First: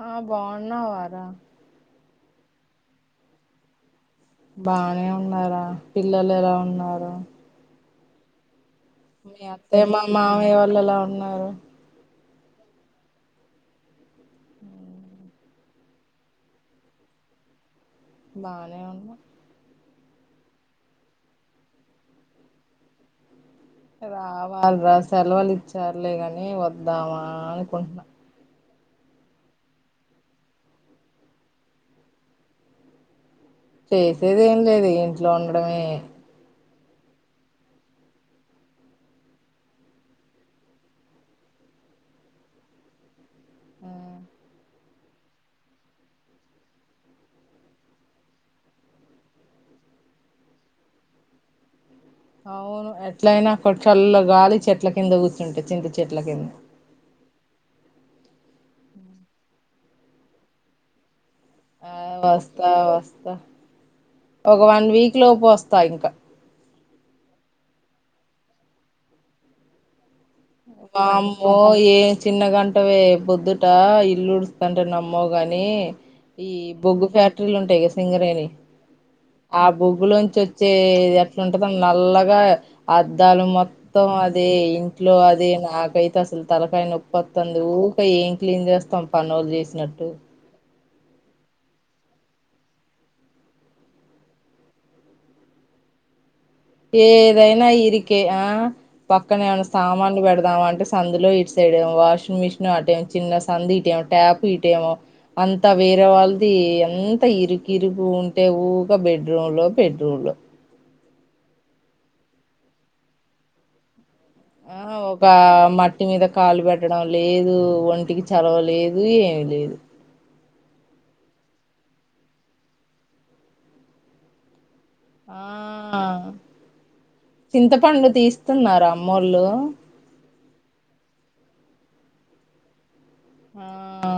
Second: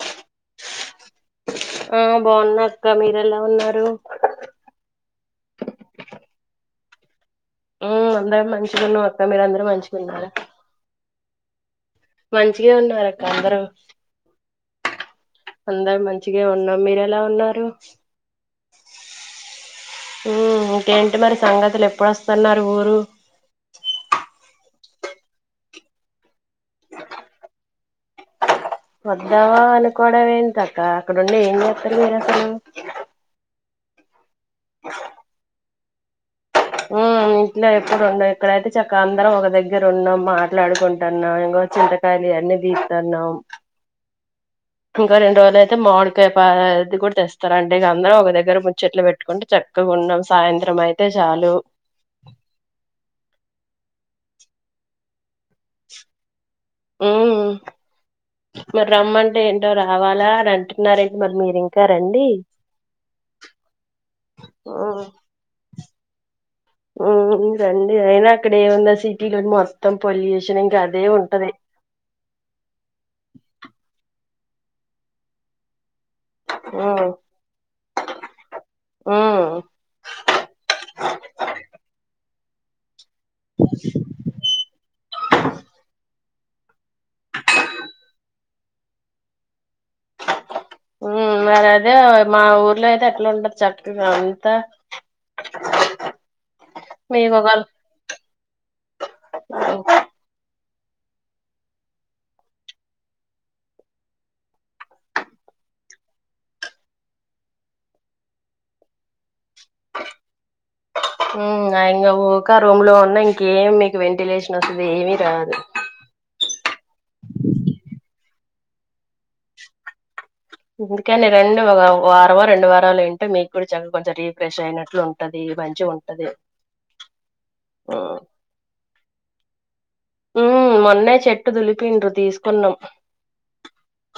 ఆ బాన్నావారా బాన్నా అక్క మీరు ఎలా ఉన్నారు బానే ఉన్నారా పిల్లలు ఎలా ఉన్నారు ఆ అందే మీ అత్తయ మా మామయ్య వాళ్ళులా ఉన్నారు. మంచిగే ఉన్నారు అక్క అందరు ఉ అందరు మంచిగా ఉన్నాం మీరేలా ఉన్నారు. బానే ఉన్నా ఇంకేంటి మరి సంగతులు ఎప్పుడుస్తున్నారు ఊరు వారు రా సెలవులు ఇచ్చారులే కాని వద్దామా అనుకుంటున్నా వొద్దామ్మ అనుకోవడంవేంటి అక్క అక్కడండి ఏం చేస్తారు మీరు అసలు చేసేది ఏం లేదు ఇంట్లో ఉండడమే ఇంట్లో ఎప్పుడు ఉన్నా ఇక్కడైతే చక్క అందరం ఒక దగ్గర ఉన్నా మాట్లాడుకుంటున్నా ఇం చింతకాయాలు ఇవన్ని తితన్నాం ఆ ఇంకా రెండు రోజులు అయితే మాడికాయపాది కూడా తెస్తారుండి ఇక అందరం ఒక దగ్గర ముచ్చట్లు పెట్టుకుంట చక్క గున్న సాయంత్రం అయితే చాలు అవును ఎట్లయినా అక్కడ చల్ల గాలి చెట్ల కింద కూర్చుంటే చింత చెట్ల కింద ఉమ్ మరి రమ్మంటే ఏంటో రావాలా అని అంటున్నారే ఆ వస్తా వస్తా ఒక వన్ ఉమ్ వీక్ లోపు వస్ స్తా ఇంకా ఉమ్ రండి ఏనా అక్కడ ఉంద సిటీలో మొత్తం పొల్యూషన్ ఇంకా మా అదే ఉంటది అమ్మో ఏ చిన్న గంటవే బొద్దుట ఇల్డ్ అంటున్న నమ్మోగాని ఈ ఉమ్ బొగ్గు ఫ్యాక్టరీలు ఉంటాయి కద సింగరేణి ఉమ్ ఆ బోగ్గులో నుంచి వచ్చేది ఎట్లాంటదో నల్లగా అద్దాలు మొత్తం అదే ఇంట్లో అది నాకైతే అసలు తలకాయ నొప్పొస్తుంది ఊకా ఏం క్లీన్ చేస్తాం పనుళ్లుు చేసినట్టు ఉమ్ మరి అదే మా ఊర్లో అయితే ఎట్లా ఉంటది చక్కగా అంత ఒక ఏదైనా ఇరికే ఆ పక్కనే ఏమైనా సామాన్లు పెడదామ అంటే సందులో ఇటు సైడ్ వాషింగ్ మిషన్ ఆటే చిన్న సందు ఇటేము ట్యాప్ ఇటే అంత వే వేర వాళ్ళది ఎంత ఇరుకి ఇరుగు ఉంటే ఊగా బెడ్రూమ్ లో బెడ్రూమ్ లో ఊకా రూమ్ లో ఉన్న ఇంకేం మీకు వెంటి ఆ ఒక మట్టి మీద కాలు పెట్టడం లేదు ఒంటికి చలవలేదు ఏమి లేదు ఎందుకని రెండు ఒక వారమ రెండు వారాలు వింటే మీకు కూడా చ కొంచెం రీఫ్రెష్ అయినట్ ఆ ఉంటది మంచిగా ఉంటది. ఉమ్ చింతపండు తీస్తున్నార అమ్మూళ్ళు. ఉమ్ మొన్నే చెట్టు దులిపిండు తీసుకున్నాం. ఆ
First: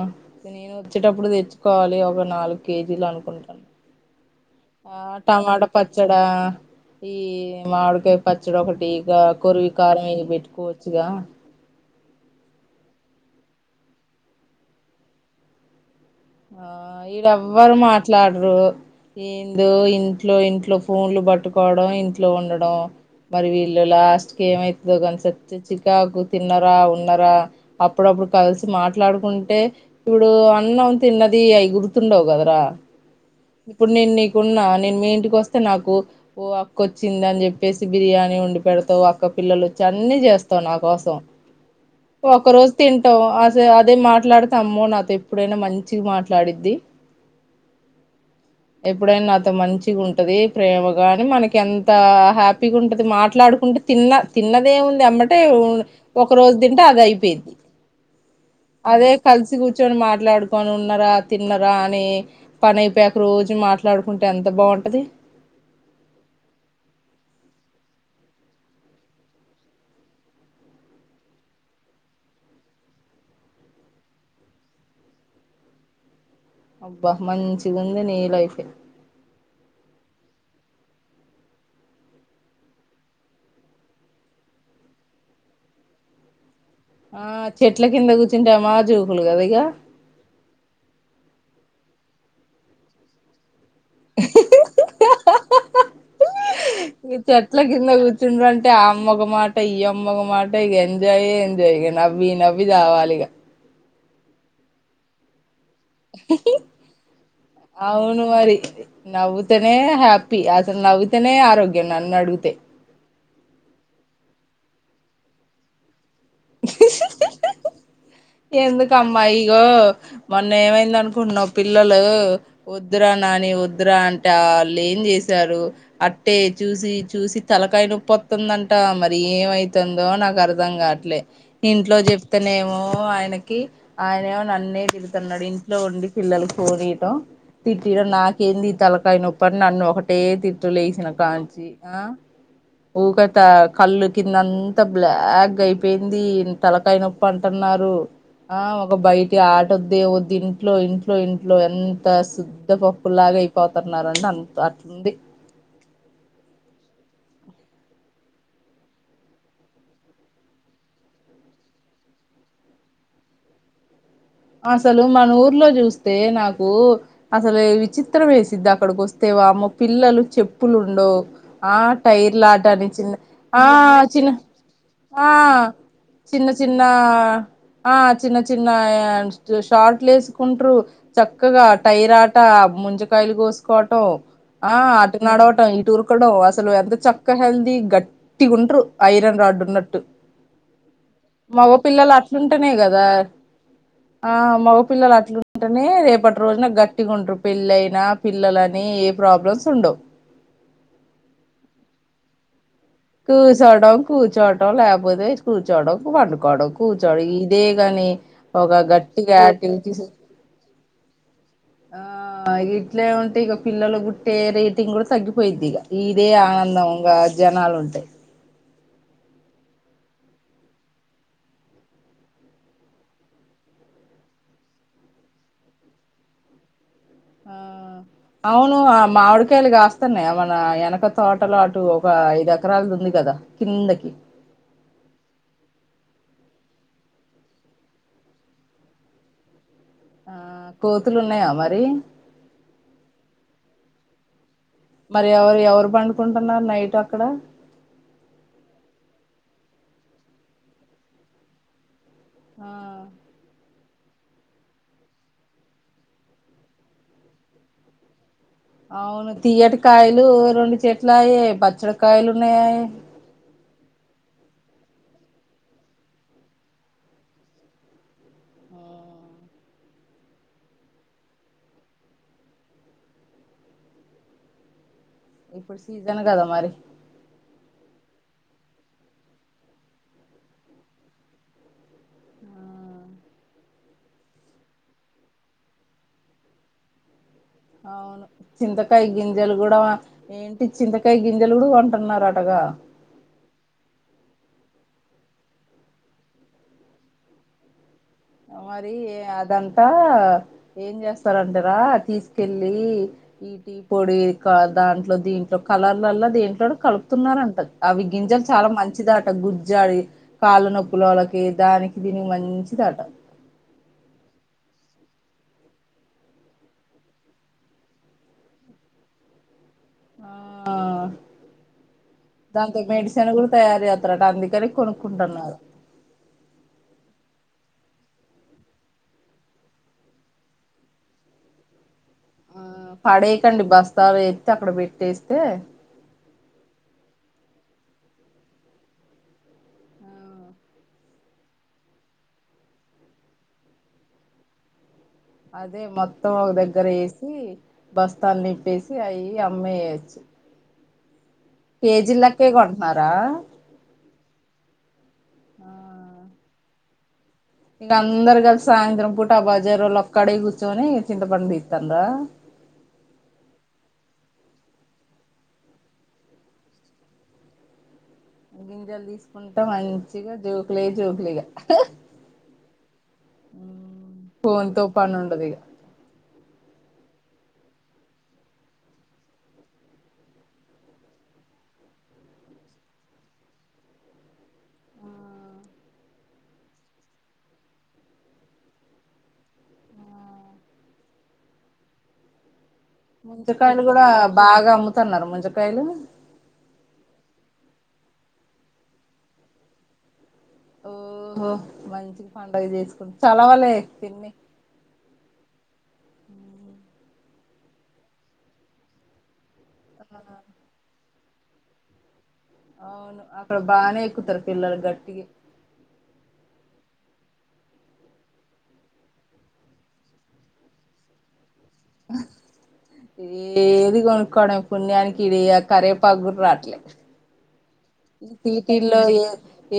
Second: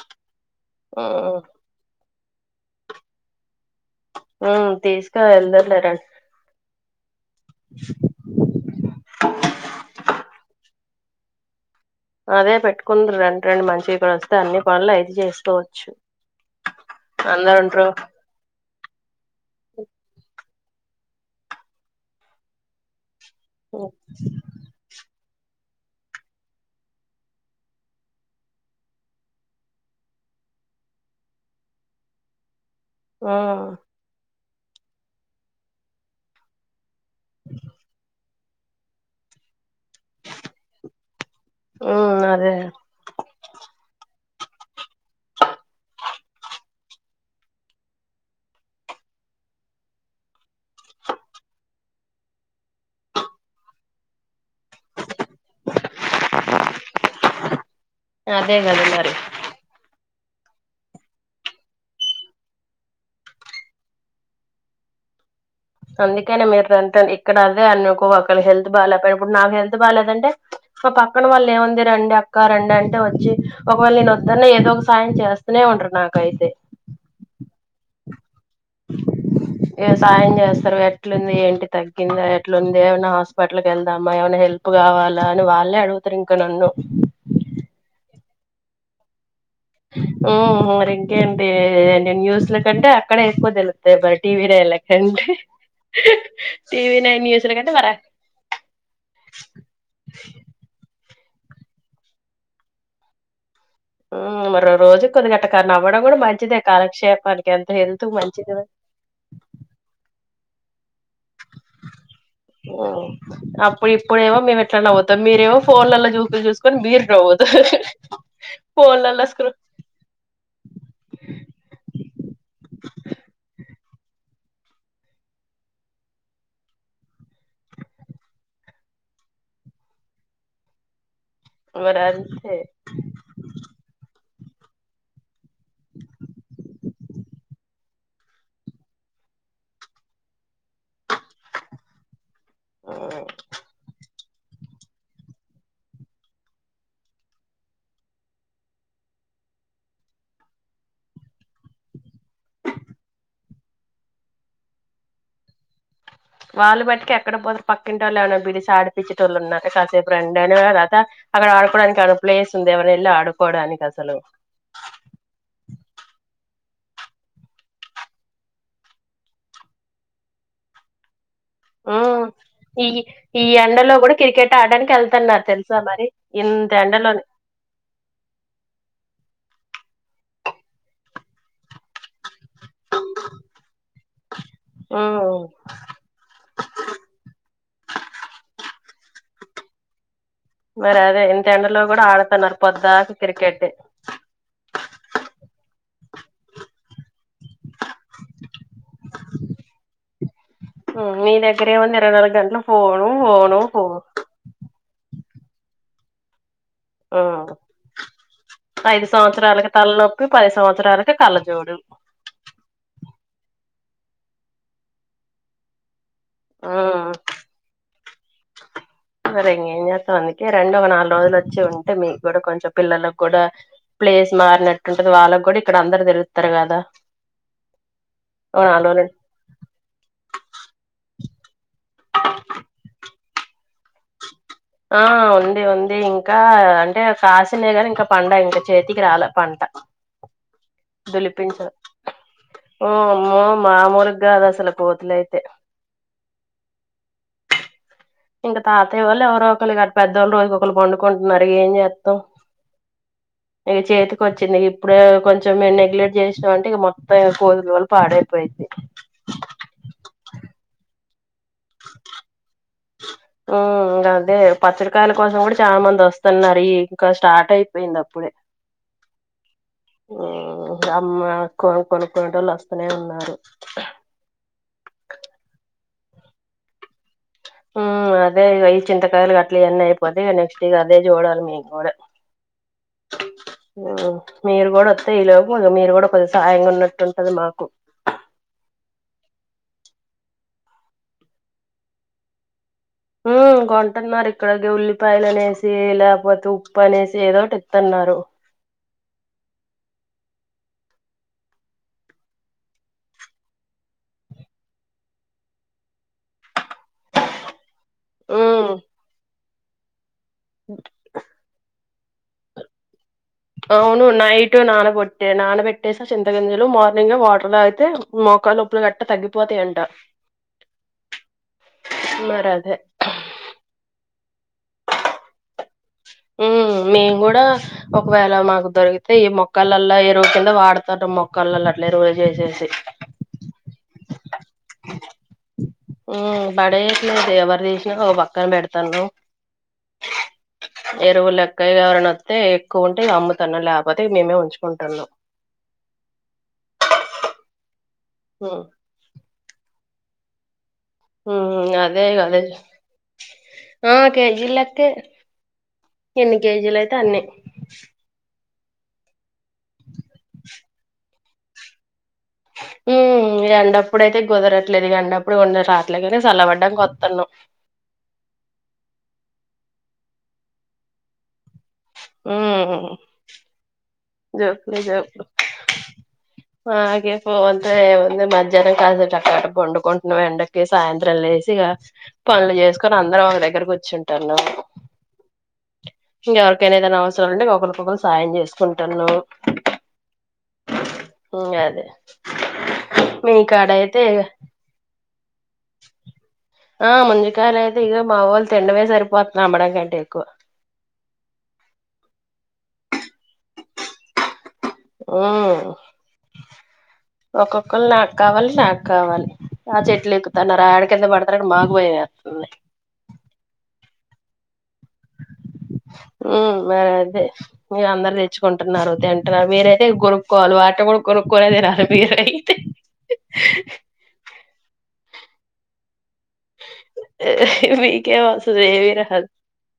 నేను వచ్చేటప్పుడు ఉమ్ తెచ్చుకోవాలి ఒక నాలుగు కేజీలు అనుకుంటాను. ఆ ఆ టమాట పచ్చడా ఈ మాడుకాయ పచ్చడొ ఒకటిటీకా కుర్వ కార్మ బట్ కోచ్గా అదే పెట్టుకుందురూ రెండు రెండు మంచివి కూడా వస్తే అన్ని పనులు అయితే చేసుకోవచ్చు. ఆ ఇడ అందరు ఎవ్వరు ఉంట్రు మాట్లాడరు ఏందో ఇంట్లో ఇంట్లో ఇంట్లో ఫోన్లు పట్టుకోవడం ఇంట్లో ఉండడం మరి వీళ్ళు ఉమ్ లాస్ట్ క ఏమైతుందో కనిస చికాకు తిన్నరా ఉన్నరా అప్పుడప్పుడు కలిసి మాట్లాడుకుంటే ఇప్పుడు అన్నము తిన్నది అయి గుర్తుండవు కదరా ఆ ఉన్నా నేను మీ ఇంటికి వస్తే నాకు ఓ అక్క వచ్చింది అని చెప్పేసి బిర్యానీ వండి పెడతావు అక్క పిల్లలు వచ్చ జర్ని చేస్తావు నా కోసం ఉమ్ ఒక అదే రోజు తింటావు అస అదే మాట్లాడు తమ్మో నాతో ఎప్పుడైనా మంచిగ్ మాట్లా ఆడిద్ది ఎప్పుడైనా నాతో మంచిగా ఉంటది ప్రేమ గాని మనకి ఎంత హ్యాపీగుఉంటది మాట్లాడుకు కుంటే తిన్న తిన్నదేముంది అమ్మటే ఒక రోజు తింటే అది అయిపోయిద్ది అదే కదా అదే మరి కలిసి కూర్చొని మాట్లాడు పను ఉన్నరా తిన్నరా అని పని అయిపోయాక రోజు మాట్లాడుకుంటే ఎంత బావుంటది అందుకని మీరుంట ఇక్కడ అదే అనుకోక్కళ హెల్త్ బాగాలేకపోయి ఇప్పుడు నాకు హెల్త్ బాగాలేదంటే సో పక్కన వాళ్ళే ఏముంది రండి అక్క రండి అంటే వచ్చి ఒకవేళ నేను వద్ద్ అన్న ఏదో ఒక సాయం చేస్తనే ఉం తండ్రు నాక్ అయితే అబ్బా మంచిది ఉంది నీ లైఫ్ ఏ సాయం చేస్తారు [inaudible] ఎట్లు ఉంది ఏంటి తగ్గిందా ఎట్లుంది ఏమైనా హాస్పిటల్ క వెళ్దామా ఏమైనా హెల్ప్ కావాలా అని వాళ్ళే అడుగు తరిం ఇంకా నన్ను ఆ చెట్ల కింద కూర్చుంటే మా జూవుకులు కదా న మ్ మ్ ఉ మరి ఇంకేంటి న్యూస్ల కంటే అక్కడే అయిపో తెలు దే బర్టీవి రేల్లఖండ్ మీ చెట్ల కింద మరి కూర్చుండు అంటే ఆ అమ్మక మాట ఈ అమ్మక మాట ఇ ఎంజాయే ఎజాయ్ ఇక నవ్వి నవ్వి చావాలిగా ఉమ్ మరో రోజు కొద్ది గట్ట కానీ నవ్వడం కూడా మంచిదే కాలక్షేపానికి ఎంత హెల్త్ అవును మంచిదో ప్పి అసలు నవ్వితేనే ఆరోగ్యం నన్ను అడుగుతే ఉమ్ అప్పుడు ఇప్పుడేవో మేము ఎట్లా నవ్వుతాం మీరేవో ఫోన్లో లో చూ చూసుకొని మీరు నవ్వుతారు ఎందుకమ్మా ఫోన్లలో స్క్రూ ఇగో మొన్న ఏమైంది అనుకుంటున్నావు పిల్లలు వద్దురా నని వద్దు ద్రా ఆ అంటే వాళ్ళే ఏమ్ చేశారు అట్టే చూసి చూసి తలకాయ్ నొప్పోవతుంద అంట్ టా మరి ఏమైతుందో నాకు అర్ధం గాట్లే ఇంట్లో మరి అంతే చెప్తేనేమో కీ ఆయన నన్నే తిడుత అన్నాడు ఇంట్లో ఉండి పిల్లలు కోనీయటమ్ తిట్ ఇడ నాకేంది తలకాయ్ నొప్పు అని నన్ను ఒకటే తూ లేసిన కాంచిి ఆ ఉమ్ ఊగాతా కళ్ళు కింద అంత బ్లాగ్ గ్ అయిపోయింది తలకాయ్ నొప్పు అంటున్నారు ఆ ఒక బయటి ఆటొద్ది వద్దు ఇంట్లో ఇంట్లో ఇంట్లో ఎంత శుద్ధ పప్పులాగా అయిపోతున్నార్ అంట అంత అద్ది వాళ్ళు బట్టిక ఎక్కడ పోతే పక్కి ఇంట్లో వాళ్ళు ఏ వరైనా పిలీసీ ఆడిపిచ్చేటోళ్ళు ఉన్నారు కాసేపు రాండి అయినా తత అక్కడ ఆడుక్కొవడానికి ఆ ప్లేస్ ఉంది ఎవరో ఎళ్ళి ఆడుక్కోవడానికి అసలు అసలు మన ఊర్లో చూస్ వస్తే నాకు అసలు విచిత్రం వేసిద్ది అక్కడికోస్తే వామ్మో పిల్లలు చెప్పులు ఉండవు ఆ ఉమ్ టైర్ ఈ లాడానికి చిన్న ఈ ఆ ఎండలో కూడా చిన్న క్రికెట్ ఆడడానికి ఆ వెళ్తున్నారు తెలుసా మరి చిన్న చిన్న ఇంత చిన్న ఎండలోనే ఆ చిన్న చిన్న యో షార్ట్లు వేసుకుంట్రూ చక్కగా టైరాట్ అట్టా ముంజకాయ్ లు కోసుకోవటం ఆ అటు ఉమ్ నడవటం ఇటు ఉరకడం అసలు ఎంత చక్క హెల్దీ గట్టిగుండ్రు ఐరన్ రాడ్డు ఉన్నట్టు మరి అదే మగ ఇంతెండలో కూడా పిల్లలు ఆడుతున్నారు అట్లుంటేనే కదా పొద్దాక క్రికెట్ ఆ మగ పిల్లలు అట్లుంటేనే రేపటి రోజున గట్టిగా ఉంట్రు పెళ్ళ అయినా పిల్లల మే ఏ ప్రోబ్లమ్స్ ఉండవు మీ దగ్గరేముంది ఇరవై నాలుగు గంటలు ఫోను ఫోను కూర్చోడం ఫోన్ కూర్చోడం లేకపోతే కూర్చోడం వండుకోవడం కూర్చోడం ఉమ్ ఇదే గాని ఒక ఐదు గట్టిగా యాటి సంవత్సరాలకి తలనొప్పి పది సంవత్సరాలకి కళ్ళజోడు ఆ ఇట్లే ఉంటే ఇక పిల్లలు పుట్టే రేటింగ్ కూడా తగ్గిపోయిద్ది ఇక ఇదే ఆనందం ఉమ్ ఇంకా జనాలు ఉంటాయి మరి ఇంకేం చేస్తాం అందుకే రెండు ఒక నాలుగు రోజులు వచ్చి ఉంటే మీకు కూడా కొంచెం పిల్లలకు కూడా ప్లేస్ మారినట్టుంటది వాళ్ళకి కూడా ఇక్కడ అందరు తెరుత్తారు కదా ఆ ఓ అవును నాలుగు రోజులు మామిడికాయలు కాస్తన్నాయి మన వెనకొ తోటలాటు ఒక ఐదు ఎకరాలు ఉంది కదా కిందకి ఆ ఉంది ఉంది ఇంకా అంటే కాసిన కానీ ఇంకా పంట ఇంకా చేతికి రాలే పంట ఆ కోతులు ఉన్నాయా దులిపించ మరి ఓ అమ్మో మామూలుగా కాదు అసల మరి ఎవరు ఎవరు పండుకుంటున్నారు నైట్ అక్కడ ఇంకా తాతయ్య వాళ్ళు ఎవరో ఒకళ్ళు గని పెద్దవాళ్ళు రోజు ఒకరు పండుకుంటు ఉన్నారు ఏం చేస్తాం ఆ ఇక చేతికి వచ్చింది ఇప్పుడే కొంచెం మేము నెగ్లెట్ చేసినం అంటే ఇక మొత్తం కోతుల వల్ల పాడైప్ అవును తీయట కాయలు రెండు చెట్లు ఆయె ఉ గదే పచ్చడికాయల కోసం కూడా చాలా మంది వస్తున్నారు ఈ ఇంకా స్టార్ట్ అయిపోయింది అప్పుడే ఆ అమ్మ అక్కొ కొనుక్కనే వాళ్ళు వస్తూనే ఉన్నారు ఇప్పుడు సీజను కద మరి హ్మ్ అదే ఈ చింతకాయలు అట్లా ఇయన్ని అయిపోత నెక్స్ట్ ఇక అదే చూడాలి మేము కూడా ఉ మీరు కూడా వత్తే ఈ లోపు మీరు కూడా కొద్ది సాయంగా ఉన్నట్టుంటది మాకు అవును చింతకాయ గింజలు కూడా ఏంటి చింతకాయ గింజెలుగుడా కొంటున్నారు అటగా హ్మ్ కొంటున్నారు ఇక్కడికి ఉల్లిపాయలు అనేసి లేకపోతే ఉప్పు అనేసి ఏదోటి ఇత్తన్నారు మరి అదంతా ఏం చేస్తారంటారా తీసుకెళ్ళి ఈటీ పొడి దాంట్లో దీంట్లో కలర్లల్ల దీంట్లో కలుపుతున్నారంట అవి గింజలు ఉమ్ చాలా మంచిదట గుజ్జాల కాళ్ళు నొప్పుల వాళ్ళకి దానికి దీనికి మంచిదట అవును నైట్ నానగొట్టే నానబెట్టేసా చింత గంజలు మార్నింగ్ వాటర్ తాగితే మోకాలనొప్పులు గట్ట తగ్గితాయంట ఆ మరి అదే దాంతో మెడిసిన్ కూడా తయారు చే స్తరట అందుకని కొనుక్కుంటున్నారు ఉ మేము కూడా ఒకవేళ మాకు దొరికితే ఈ మొక్కలలో ఎరువు కింద వాడతారు మొక్కలల్ల అట్ల ఎరువు ఆ పడేకండి బస్తా వేస్తే అక్కడ పెట్టేస్తే పడేట్లేదు ఎవరు తీసినా ఒక పక్కన పెడతుండ్రు ఆ ఎరువు లెక్కయి ఎవరైన వస్తే ఎక్కువ ఉంటే అమ్ముతాన్నా లేకపోతే మేమే ఉంచుకుంటున్నాం అదే మొత్తం ఒక దగ్గర వేసి బస్తాన్ని ఉమ్ నిప్పేసి అయి అమ్మేయ్యొచ్చు అదే గదే లెక్కే కొంటున్నారా ఆ కె కేజీలెక్కె ఎన్ని కేజీలు అయితే అన్నె ఇ అందరు కలిసి సాయంత్రం పూట ఆ బజార వాళ్ళు ఒక్కడే కూర్చొని చింత పండు తీత్తాండ్ర ఉమ్ ఎండప్పుడు అయితే కుదరట్లేదుక ఎండప్పుడు ఎవరు రాట్లే కానే చల్లబడ్డాక వత్తున్నాం గింజలు తీసుకుంటే మంచిగా జోకులే జోకులిగా హ్మ్ ఫోన్ జోకులే తో పని జోకు ఉండదు ఇగ గే పో అంత వ మధ్యాహ్నం కాస చక్కట బండుకుంటున్నావ్ ఎండకి సాయంత్రం లేేసి గ పనులు చేసుకొని అందరం ఒక దగ్గర కుచ్చుంటాన్నం ఇంకెవరికయినా ఏదైనా అవసరాలు ఉంటే ఒకరికొకరు సాయం చేసుకుంట రు ఉమ్ అదే మీ ముంతకాయలు కాడయితే కూడా బాగా అమ్ముతున్నారు ము ఆ ముంజుకాయలు గ మా వొళ్ళు తినడమే సరిపోతుంది అమ్మడం కంటే ఎక్కువ ఓహో మంచి పండగ చేసుకుంట చలవలే పిన్ని ఉమ్ ఒక్కొక్కళ్ళు నాకు కావాలి నాకు కావాలి ఆ చెట్లు ఎక్కుతాన్నార యాడ కింద పడతారని మాకు భయమెత్తుంది అవును అక్కడ బాగానే ఎక్కుతారు పిల్లలు గట్టిగా ఉమ్ మేరే మీరు అందరు తెచ్చుకుంటున్నారు తింటున్నారు మీరైతే కొనుక్కోవాలి వాటిని కూడా కొనుక్కోలేదిరా ఏది కొనుక్కోవడం పుణ్యానికి ఇది కరివేపాకు కూడా రాట్లే మీకేం అసలు ఏమి ఈటిల్లో రాదు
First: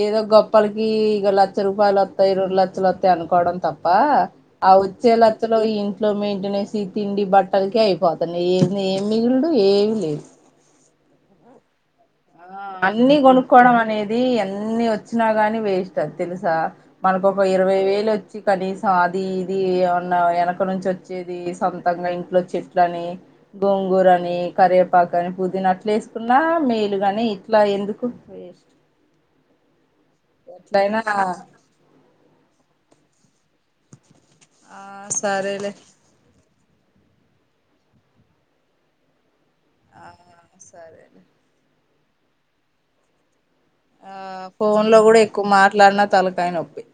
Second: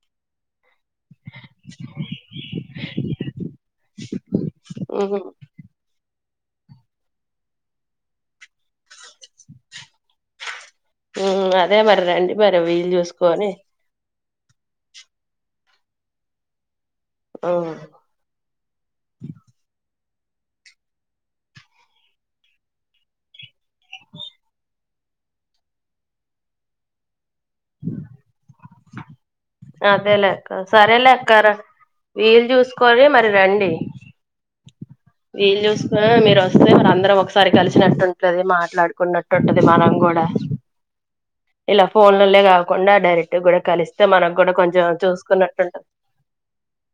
ఏదో గొప్పలకి ఇక లక్ష రూపాయలు వత్తాయి రెండు లక్షలు వత్తాయి అనుకోవడం తప్ప ఆ వచ్చే ఉహు లచ్చలో ఇంట్లో మే యింటెనెన్స్ తిండి బట్టలకి అయిపోతున్నాయి ఏంది ఏం మిగులుడు ఏమి లేదు ఉమ్ అదే [unintelligible] ఆ వీలు అన్ని చూసుకొని కొనుక్కోవడం అనేది ఎన్ని వచ్చినా గాని వేస్ట్ తెలుసా మనకు ఒక ఉమ్ ఇరవై వేలు వచ్చి కనీసం అది ఇది ఏమ్ మన్నా వెనక నుంచి వచ్చేది సొంతంగా ఇంట్లో చెట్ల అని గోంగూరని కరేపా కనే పుదీనా అట్లే వేసుకున్నా మేలుగాని ఇట్లా ఎందుకు వేస్ట్ అదేలేెక్క ఎట్లయినా సరేలేక్క రండి వీలు చూసుకోనీ మరి రండి ఆ వీలు సరేలే చూసుకున్న మీరు వ స్తే మరి అందరం ఒకసారి కలిసినట్టుంటది మాట్లాడుకున్నట్టు ఉంటది మనం ఆ కూడా సరేలే ఇలా ఫోన్లోనే కాకుండా డైరెక్ట్ కూడా కలిస్తే ఆ మనకు కూడా కొంచెం ఫోన్ లో కూడా ఎక్కువ చూసుకున్నట్టుంటంది మాట్లాడినా తలకాయ నొప్పి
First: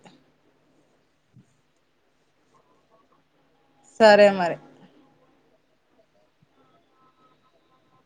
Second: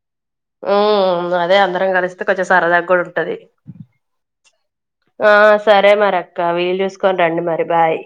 ఉమ్ ఉమ్ అదే అందరం కలిస్తే కొంచెం సరదాగా కూడా ఉంటది సరే మరి ఆ సరే మరి అక్క వీలు చూసుకొని రండి మరి బాయ్